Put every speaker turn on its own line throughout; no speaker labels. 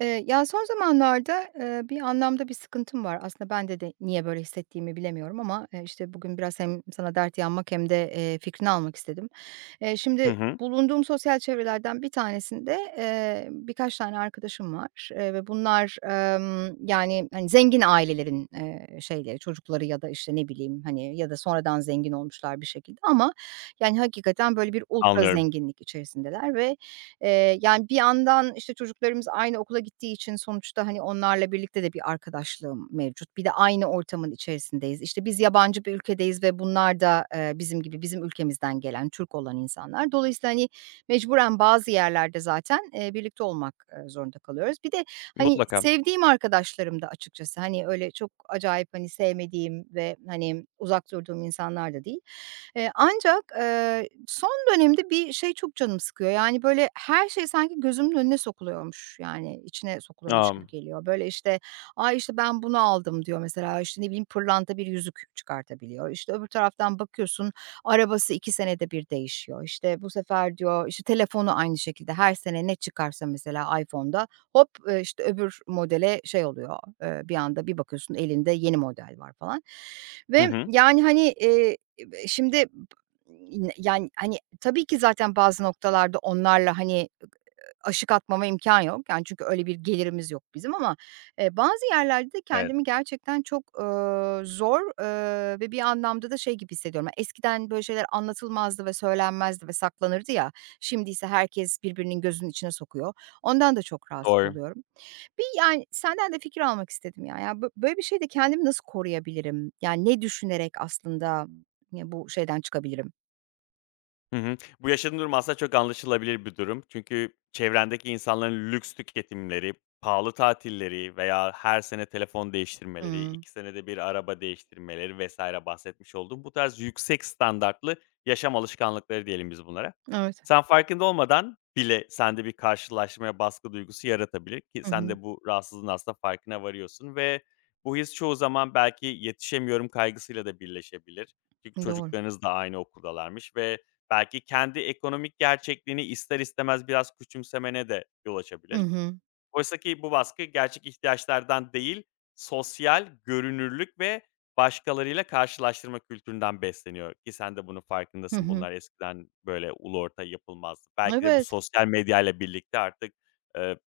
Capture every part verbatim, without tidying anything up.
Eee, ya, son zamanlarda, eee, bir anlamda bir sıkıntım var. Aslında ben de de niye böyle hissettiğimi bilemiyorum ama, eee, işte, bugün biraz hem sana dert yanmak hem de, eee, fikrini almak istedim. Eee,
Hı
şimdi
hı,
bulunduğum sosyal çevrelerden bir tanesinde, eee, birkaç tane arkadaşım var, eee, ve bunlar, emm, yani, hani, zengin ailelerin, eee, şeyleri, çocukları ya da, işte, ne bileyim, hani, ya da sonradan zengin olmuşlar bir şekilde ama, yani, hakikaten böyle bir ultra
anlıyorum.
zenginlik içerisindeler. Ve Eee, yani, bir yandan, işte, çocuklarımız aynı okula gittiği için sonuçta, hani, onlarla birlikte de bir arkadaşlığım mevcut. Bir de aynı ortamın içerisindeyiz. İşte, biz yabancı bir ülkedeyiz ve bunlar da, eee, bizim gibi, bizim ülkemizden gelen, Türk olan insanlar. Dolayısıyla, hani, mecburen bazı yerlerde zaten, eee, birlikte olmak, eee, zorunda kalıyoruz. Bir de, hani,
Mutlaka.
sevdiğim arkadaşlarım da açıkçası. Hani, öyle çok acayip, hani, sevmediğim ve, hani, uzak durduğum insanlar da değil. Eee, ancak, eee, son dönemde bir şey çok canımı sıkıyor. Yani, böyle, her şey sanki gözümün önüne sokuluyormuş, yani, içine sokuluyormuş gibi
Am,
geliyor. Böyle, işte, "Ay, işte, ben bunu aldım." diyor mesela. İşte, ne bileyim, pırlanta bir yüzük çıkartabiliyor. İşte, öbür taraftan bakıyorsun, arabası iki senede bir değişiyor. İşte, bu sefer diyor, işte, telefonu aynı şekilde her sene ne çıkarsa mesela iPhone'da hop, eee, işte, öbür modele şey oluyor, eee, bir anda bir bakıyorsun elinde yeni model var falan
hı
ve,
hı,
yani, hani. Eee, şimdi yine- yani, hani, tabii ki zaten bazı noktalarda onlarla, hani, aşık atmama imkan yok. Yani, çünkü öyle bir gelirimiz yok bizim ama, eee, bazı yerlerde de
evet,
kendimi gerçekten çok, eee, zor, eee, ve bir anlamda da şey gibi hissediyorum. Ya, eskiden böyle şeyler anlatılmazdı ve söylenmezdi ve saklanırdı ya. Şimdi ise herkes birbirinin gözünün içine sokuyor. Ondan da çok rahatsız
doğru.
oluyorum. Bir, yani, senden de fikir almak istedim ya. Ya, bö böyle bir şeyde kendimi nasıl koruyabilirim? Yani, ne düşünerek aslında, ya, bu şeyden çıkabilirim?
Hı hı. Bu yaşadığın durum aslında çok anlaşılabilir bir durum. Çünkü çevrendeki insanların lüks tüketimleri, pahalı tatilleri veya her sene telefon değiştirmeleri,
Hımm.
iki senede bir araba değiştirmeleri vesaire bahsetmiş olduğun bu tarz yüksek standartlı yaşam alışkanlıkları diyelim biz bunlara.
Evet.
Sen farkında olmadan bile sende bir karşılaşmaya baskı duygusu yaratabilir ki
Hı
sen
hı.
de bu rahatsızlığın aslında farkına varıyorsun ve bu his çoğu zaman belki yetişemiyorum kaygısıyla da birleşebilir. Çünkü
Doğru.
çocuklarınız da aynı okuldalarmış ve belki kendi ekonomik gerçekliğini ister istemez biraz küçümsemene de yol
Hı
açabilir.
hı.
Oysa ki bu baskı gerçek ihtiyaçlardan değil, sosyal görünürlük ve başkalarıyla karşılaştırma kültüründen besleniyor ki sen de bunun
Hı
farkındasın.
hı.
Bunlar eskiden böyle ulu orta yapılmazdı. Belki de bu
Evet.
sosyal medyayla birlikte artık, eee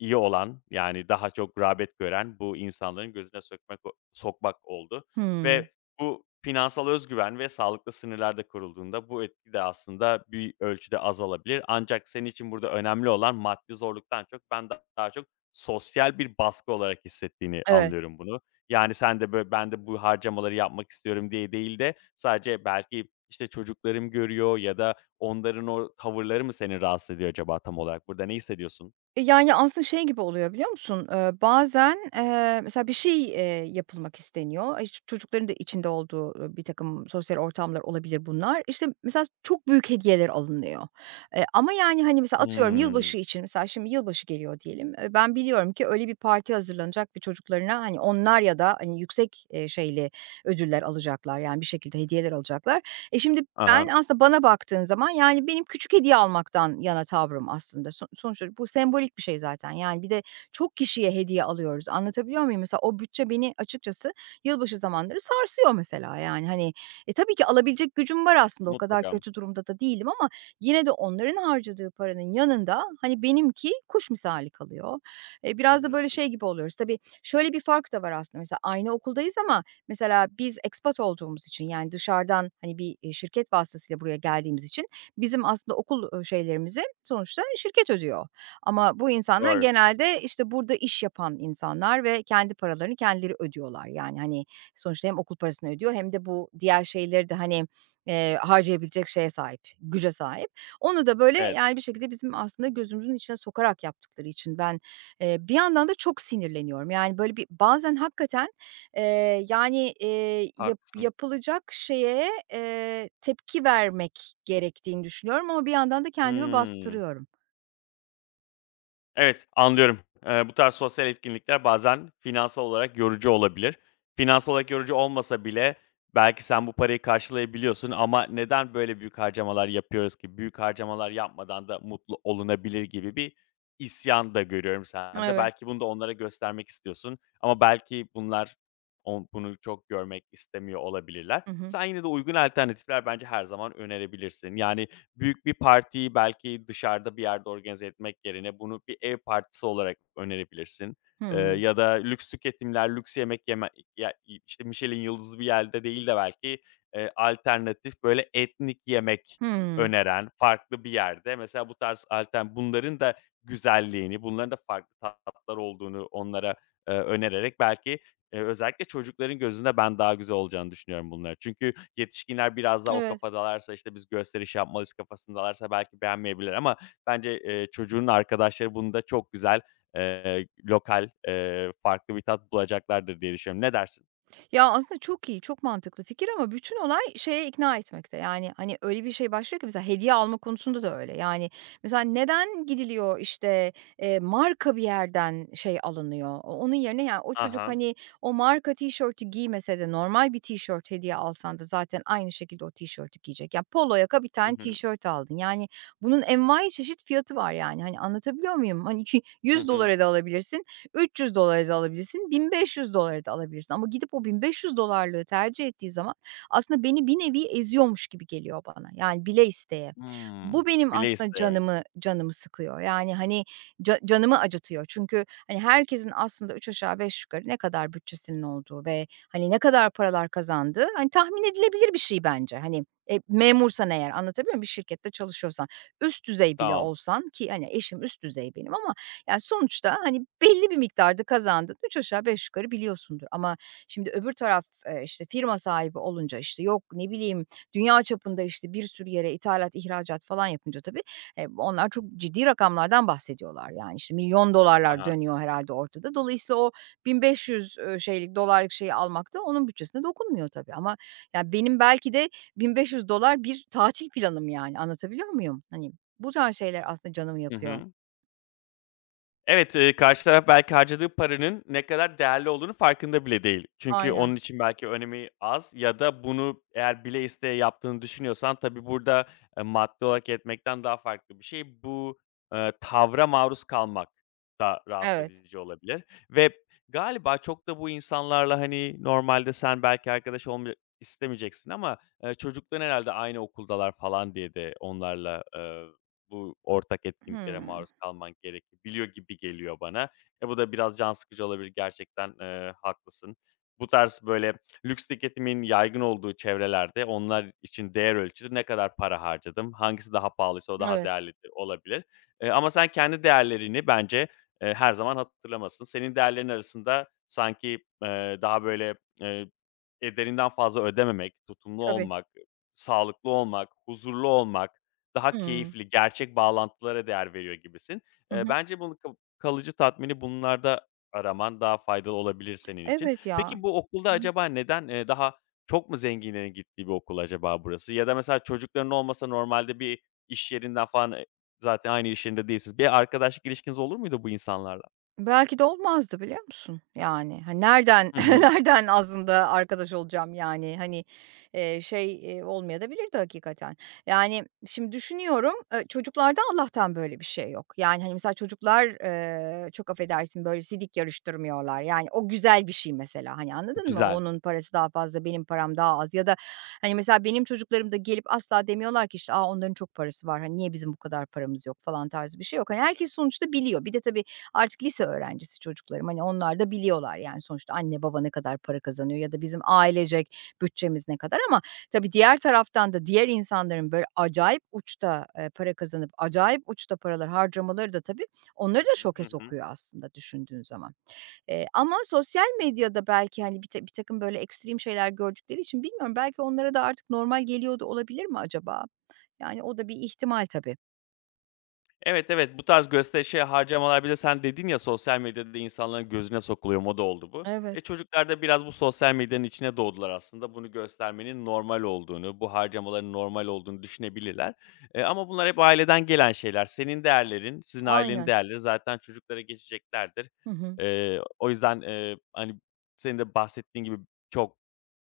İyi olan, yani, daha çok rağbet gören bu insanların gözüne sökmek sokmak oldu
Hımm.
ve bu finansal özgüven ve sağlıklı sınırlarda da kurulduğunda bu etki de aslında bir ölçüde azalabilir. Ancak senin için burada önemli olan maddi zorluktan çok ben da- daha çok sosyal bir baskı olarak hissettiğini
Evet.
anlıyorum bunu. Yani, sen de, böyle, "Ben de bu harcamaları yapmak istiyorum." diye değil de sadece belki, işte, çocuklarım görüyor ya da onların o tavırları mı seni rahatsız ediyor acaba tam olarak? Burada ne hissediyorsun?
E, yani, aslında şey gibi oluyor, biliyor musun? Eee, bazen, eee, mesela bir şey, eee, yapılmak isteniyor. E, ç çocukların da içinde olduğu, e, bir takım sosyal ortamlar olabilir bunlar. İşte, mesela çok büyük hediyeler alınıyor. Eee, ama, yani, hani, mesela atıyorum
Hımm.
yılbaşı için mesela şimdi yılbaşı geliyor diyelim. Eee, ben biliyorum ki öyle bir parti hazırlanacak ve çocuklarına, hani, onlar ya da, hani, yüksek, eee, şeyli ödüller alacaklar, yani, bir şekilde hediyeler alacaklar. E, şimdi
Ha
ben
ha.
aslında bana baktığın zaman, yani, benim küçük hediye almaktan yana tavrım aslında. So sonuçta bu sembolik bir şey zaten. Yani, bir de çok kişiye hediye alıyoruz. Anlatabiliyor muyum? Mesela o bütçe beni açıkçası yılbaşı zamanları sarsıyor mesela, yani, hani. E, tabii ki alabilecek gücüm var aslında, o kadar
Mutlaka.
kötü durumda da değilim ama yine de onların harcadığı paranın yanında, hani, benimki kuş misali kalıyor. Eee,
Hı
biraz da
hı.
böyle
Hı hı.
şey gibi oluyoruz. Tabii şöyle bir fark da var aslında, mesela aynı okuldayız ama mesela biz expat olduğumuz için, yani, dışarıdan, hani, bir, eee, şirket vasıtasıyla buraya geldiğimiz için bizim aslında okul, ııı, şeylerimizi sonuçta şirket ödüyor. Ama bu insanlar
Doğru.
genelde, işte, burada iş yapan insanlar ve kendi paralarını kendileri ödüyorlar. Yani, hani, sonuçta hem okul parasını ödüyor hem de bu diğer şeyleri de, hani, eee, harcayabilecek şeye sahip, güce sahip. Onu da, böyle,
Evet,
yani, bir şekilde bizim aslında gözümüzün içine sokarak yaptıkları için ben, eee, bir yandan da çok sinirleniyorum. Yani, böyle, bir bazen hakikaten Eee, yani, eee, yap
haklısın.
yapılacak şeye, eee, tepki vermek gerektiğini düşünüyorum ama bir yandan da kendimi
Hımm.
bastırıyorum.
Evet, anlıyorum. Eee, bu tarz sosyal etkinlikler bazen finansal olarak yorucu olabilir. Finansal olarak yorucu olmasa bile belki sen bu parayı karşılayabiliyorsun ama neden böyle büyük harcamalar yapıyoruz ki? Büyük harcamalar yapmadan da mutlu olunabilir gibi bir isyan da görüyorum sende.
Evet.
Belki bunu da onlara göstermek istiyorsun ama belki bunlar on- bunu çok görmek istemiyor olabilirler.
Hı hı.
Sen yine de uygun alternatifler bence her zaman önerebilirsin. Yani büyük bir partiyi belki dışarıda bir yerde organize etmek yerine bunu bir ev partisi olarak önerebilirsin. Eee,
Hımm.
ya da lüks tüketimler, lüks yemek yeme ya, işte, Michelin yıldızlı bir yerde değil de belki, eee, alternatif, böyle, etnik yemek
Hımm.
öneren farklı bir yerde mesela bu tarz altern bunların da güzelliğini, bunların da farklı tatlar olduğunu onlara, eee, önererek belki. Eee, özellikle çocukların gözünde ben daha güzel olacağını düşünüyorum bunları. Çünkü yetişkinler biraz daha o
Evet.
kafadalarsa, işte, "Biz gösteriş yapmalıyız." kafasındalarsa belki beğenmeyebilir ama bence, eee, çocuğun arkadaşları bunu da çok güzel, eee, lokal, eee, farklı bir tat bulacaklardır diye düşünüyorum. Ne dersin?
Ya, aslında çok iyi, çok mantıklı fikir ama bütün olay şeye ikna etmekte. Yani, hani, öyle bir şey başlıyor ki mesela hediye alma konusunda da öyle. Yani, mesela neden gidiliyor, işte, eee, marka bir yerden şey alınıyor? O onun yerine yani o
Aha.
çocuk,
Ha.
hani, o marka tişörtü giymese de normal bir tişört hediye alsan da zaten aynı şekilde o tişörtü giyecek. Ya, polo yaka bir
Hı
tane
hı.
tişört aldın. Yani, bunun envai çeşit fiyatı var, yani. Hani, anlatabiliyor muyum? Hani,
Hı hı.
$yüz dolara da alabilirsin, $üç yüz dolara da alabilirsin, $bin beş yüz dolara da alabilirsin ama gidip o $bin beş yüz dolarlığı tercih ettiği zaman aslında beni bir nevi eziyormuş gibi geliyor bana. Yani bile isteye. Bu
Hımm.
benim
Bile
aslında
isteye.
canımı canımı sıkıyor. Yani, hani, ca canımı acıtıyor. Çünkü, hani, herkesin aslında üç aşağı beş yukarı ne kadar bütçesinin olduğu ve, hani, ne kadar paralar kazandığı, hani, tahmin edilebilir bir şey bence. Hani, e, memursan eğer anlatabiliyor muyum? Bir şirkette çalışıyorsan, üst düzey bile
Tamam.
olsan ki, hani, eşim üst düzey benim ama yani, sonuçta, hani, belli bir miktarda kazandığını üç aşağı beş yukarı biliyorsundur ama şimdi öbür taraf, eee, işte, firma sahibi olunca, işte, yok, ne bileyim, dünya çapında, işte, bir sürü yere ithalat, ihracat falan yapınca tabii, eee, onlar çok ciddi rakamlardan bahsediyorlar. Yani, işte, milyon dolarlar
Aha.
dönüyor herhalde ortada. Dolayısıyla o bin beş yüz, eee, şeylik, dolarlık şeyi almak da onun bütçesine dokunmuyor tabii ama, ya, benim belki de bin beş yüz dolar bir tatil planım, yani, anlatabiliyor muyum? Hani, bu tarz şeyler aslında canımı
Hı
yakıyor.
hı. Evet, eee, karşı taraf belki harcadığı paranın ne kadar değerli olduğunu farkında bile değil. Çünkü
Aynen.
onun için belki önemi az ya da bunu eğer bile isteye yaptığını düşünüyorsan tabii burada, eee, maddi olarak etmekten daha farklı bir şey. Bu, eee, tavra maruz kalmak da rahatsız
Evet.
edici olabilir ve galiba çok da bu insanlarla, hani, normalde sen belki arkadaş olmaya istemeyeceksin ama, eee, çocukluktan herhâlde aynı okuldalar falan diye de onlarla, bu ortak etkinliklere
Hımm.
maruz kalman gerekebiliyor gibi geliyor bana. E, bu da biraz can sıkıcı olabilir gerçekten, eee, haklısın. Bu tarz, böyle, lüks tüketimin yaygın olduğu çevrelerde onlar için değer ölçütü ne kadar para harcadım, hangisi daha pahalıysa o daha
Evet,
değerli olabilir. Eee, ama sen kendi değerlerini bence, eee, her zaman hatırlamasın. Senin değerlerin arasında sanki, eee, daha, böyle, eee, ederinden fazla ödememek, tutumlu
tabii.
olmak, sağlıklı olmak, huzurlu olmak daha
Hımm.
keyifli, gerçek bağlantılara değer veriyor gibisin.
Hı
Eee,
hı.
bence bunu ka kalıcı tatmini bunlarda araman daha faydalı olabilir senin için.
Evet ya.
Peki bu okulda
Hı hı.
acaba neden, eee, daha çok mu zenginlerin gittiği bir okul acaba burası? Ya da mesela çocukların olmasa normalde bir iş yerinden falan, eee, zaten aynı iş yerinde değilsiniz. Bir arkadaşlık ilişkiniz olur muydu bu insanlarla?
Belki de olmazdı biliyor musun? Yani, hani, nereden
Hı hı.
nereden aslında arkadaş olacağım yani, hani, eee, şey, eee, olmayadabilirdi hakikaten. Yani, şimdi düşünüyorum, eee, çocuklarda Allah'tan böyle bir şey yok. Yani, hani, mesela çocuklar, eee, çok affedersin, böyle, sidik yarıştırmıyorlar. Yani, o güzel bir şey mesela, hani, anladın mı?
Güzel.
Onun parası daha fazla, benim param daha az ya da, hani, mesela benim çocuklarım da gelip asla demiyorlar ki, işte, "A, onların çok parası var, hani, niye bizim bu kadar paramız yok?" falan tarzı bir şey yok. Hani, herkes sonuçta biliyor. Bir de tabii artık lise öğrencisi çocuklarım. Hani, onlar da biliyorlar, yani sonuçta anne baba ne kadar para kazanıyor ya da bizim ailecek bütçemiz ne kadar ama tabii diğer taraftan da diğer insanların böyle acayip uçta, eee, para kazanıp acayip uçta paralar harcamaları da tabii
Hı
onları da
hı.
şoke
Hı hı.
sokuyor aslında düşündüğün zaman. Eee, ama sosyal medyada belki, hani, bir ta- bir takım böyle ekstrem şeyler gördükleri için bilmiyorum, belki onlara da artık normal geliyor da olabilir mi acaba? Yani o da bir ihtimal tabii.
Evet, evet, bu tarz gösterişe harcamalar bir de sen dedin ya, sosyal medyada insanların gözüne sokuluyor, moda oldu bu. E,
Evet,
çocuklar da biraz bu sosyal medyanın içine doğdular aslında. Bunu göstermenin normal olduğunu, bu harcamaların normal olduğunu düşünebilirler. Eee, ama bunlar hep aileden gelen şeyler. Senin değerlerin, sizin ailenin
aynen.
değerleri zaten çocuklara geçeceklerdir.
Hı hı.
Eee, o yüzden, eee, hani, senin de bahsettiğin gibi çok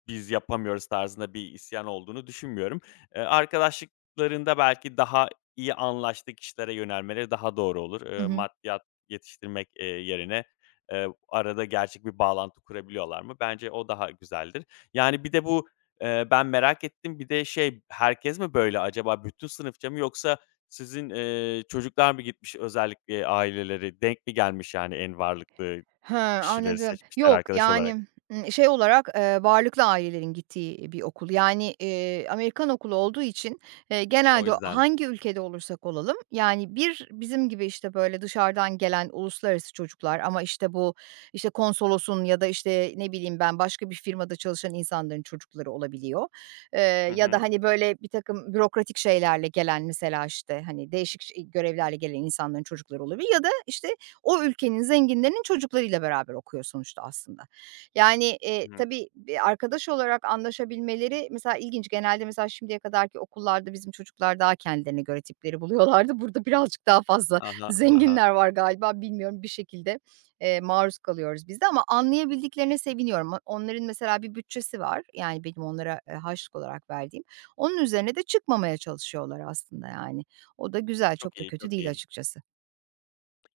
biz yapamıyoruz tarzında bir isyan olduğunu düşünmüyorum. Eee, arkadaşlıklarında belki daha iyi anlaştığı kişilere yönelmeleri daha doğru olur.
Hı
Eee,
hı.
maddiyat yetiştirmek, eee, yerine, eee, arada gerçek bir bağlantı kurabiliyorlar mı? Bence o daha güzeldir. Yani bir de bu, eee, ben merak ettim, bir de şey, herkes mi böyle acaba? Bütün sınıfça mı yoksa sizin, eee, çocuklar mı gitmiş özellikle aileleri? Denk mi gelmiş yani en varlıklı
He,
kişileri
anladım.
seçmişler
Yok,
arkadaş olarak?
yani, ımm, şey olarak, eee, varlıklı ailelerin gittiği bir okul. Yani, eee, Amerikan okulu olduğu için, eee,
O
genelde
yüzden.
hangi ülkede olursak olalım, yani, bir bizim gibi, işte, böyle, dışarıdan gelen uluslararası çocuklar ama, işte, bu, işte, konsolosun ya da, işte, ne bileyim ben, başka bir firmada çalışan insanların çocukları olabiliyor. Eee,
Hı
Ya da,
hı.
hani, böyle, bir takım bürokratik şeylerle gelen mesela, işte, hani, değişik ş görevlerle gelen insanların çocukları olabilir ya da, işte, o ülkenin zenginlerinin çocuklarıyla beraber okuyor sonuçta aslında. Yani, eee, tabii, bir arkadaş olarak anlaşabilmeleri mesela ilginç. Genelde mesela şimdiye kadarki okullarda bizim çocuklar daha kendilerine göre tipleri buluyorlardı. Burada birazcık daha fazla
Ha ha, ha ha.
zenginler var galiba, bilmiyorum, bir şekilde, eee, maruz kalıyoruz biz de ama anlayabildiklerine seviniyorum. Onların mesela bir bütçesi var, yani, benim onlara, eee, harçlık olarak verdiğim. Onun üzerine de çıkmamaya çalışıyorlar aslında, yani. O da güzel,
Çok
çok da
iyi,
kötü
çok
değil
iyi.
açıkçası.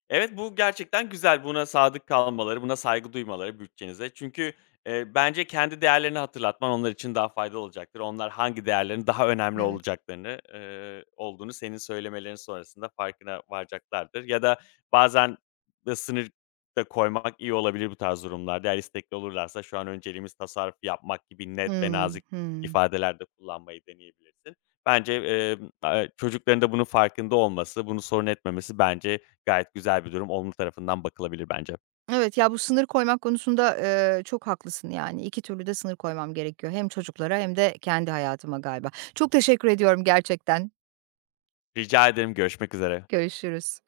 Evet, bu gerçekten güzel. Buna sadık kalmaları, buna saygı duymaları bütçenize. Çünkü, eee, bence kendi değerlerini hatırlatman onlar için daha faydalı olacaktır. Onlar hangi değerlerin daha önemli
Evet.
olacaklarını, eee, olduğunu senin söylemelerin sonrasında farkına varacaklardır. Ya da bazen de sınır da koymak iyi olabilir bu tarz durumlarda. Eğer istekli olurlarsa şu an önceliğimiz tasarruf yapmak gibi net ve
Hımm.
nazik
Hımm.
ifadeler de kullanmayı deneyebilirsin. Bence, emm, aaa, çocukların da bunun farkında olması, bunu sorun etmemesi bence gayet güzel bir durum. Olumlu tarafından bakılabilir bence.
Evet, ya, bu sınır koymak konusunda, eee, çok haklısın, yani. iki türlü de sınır koymam gerekiyor. Hem çocuklara hem de kendi hayatıma galiba. Çok teşekkür ediyorum gerçekten.
Rica ederim. Görüşmek üzere.
Görüşürüz.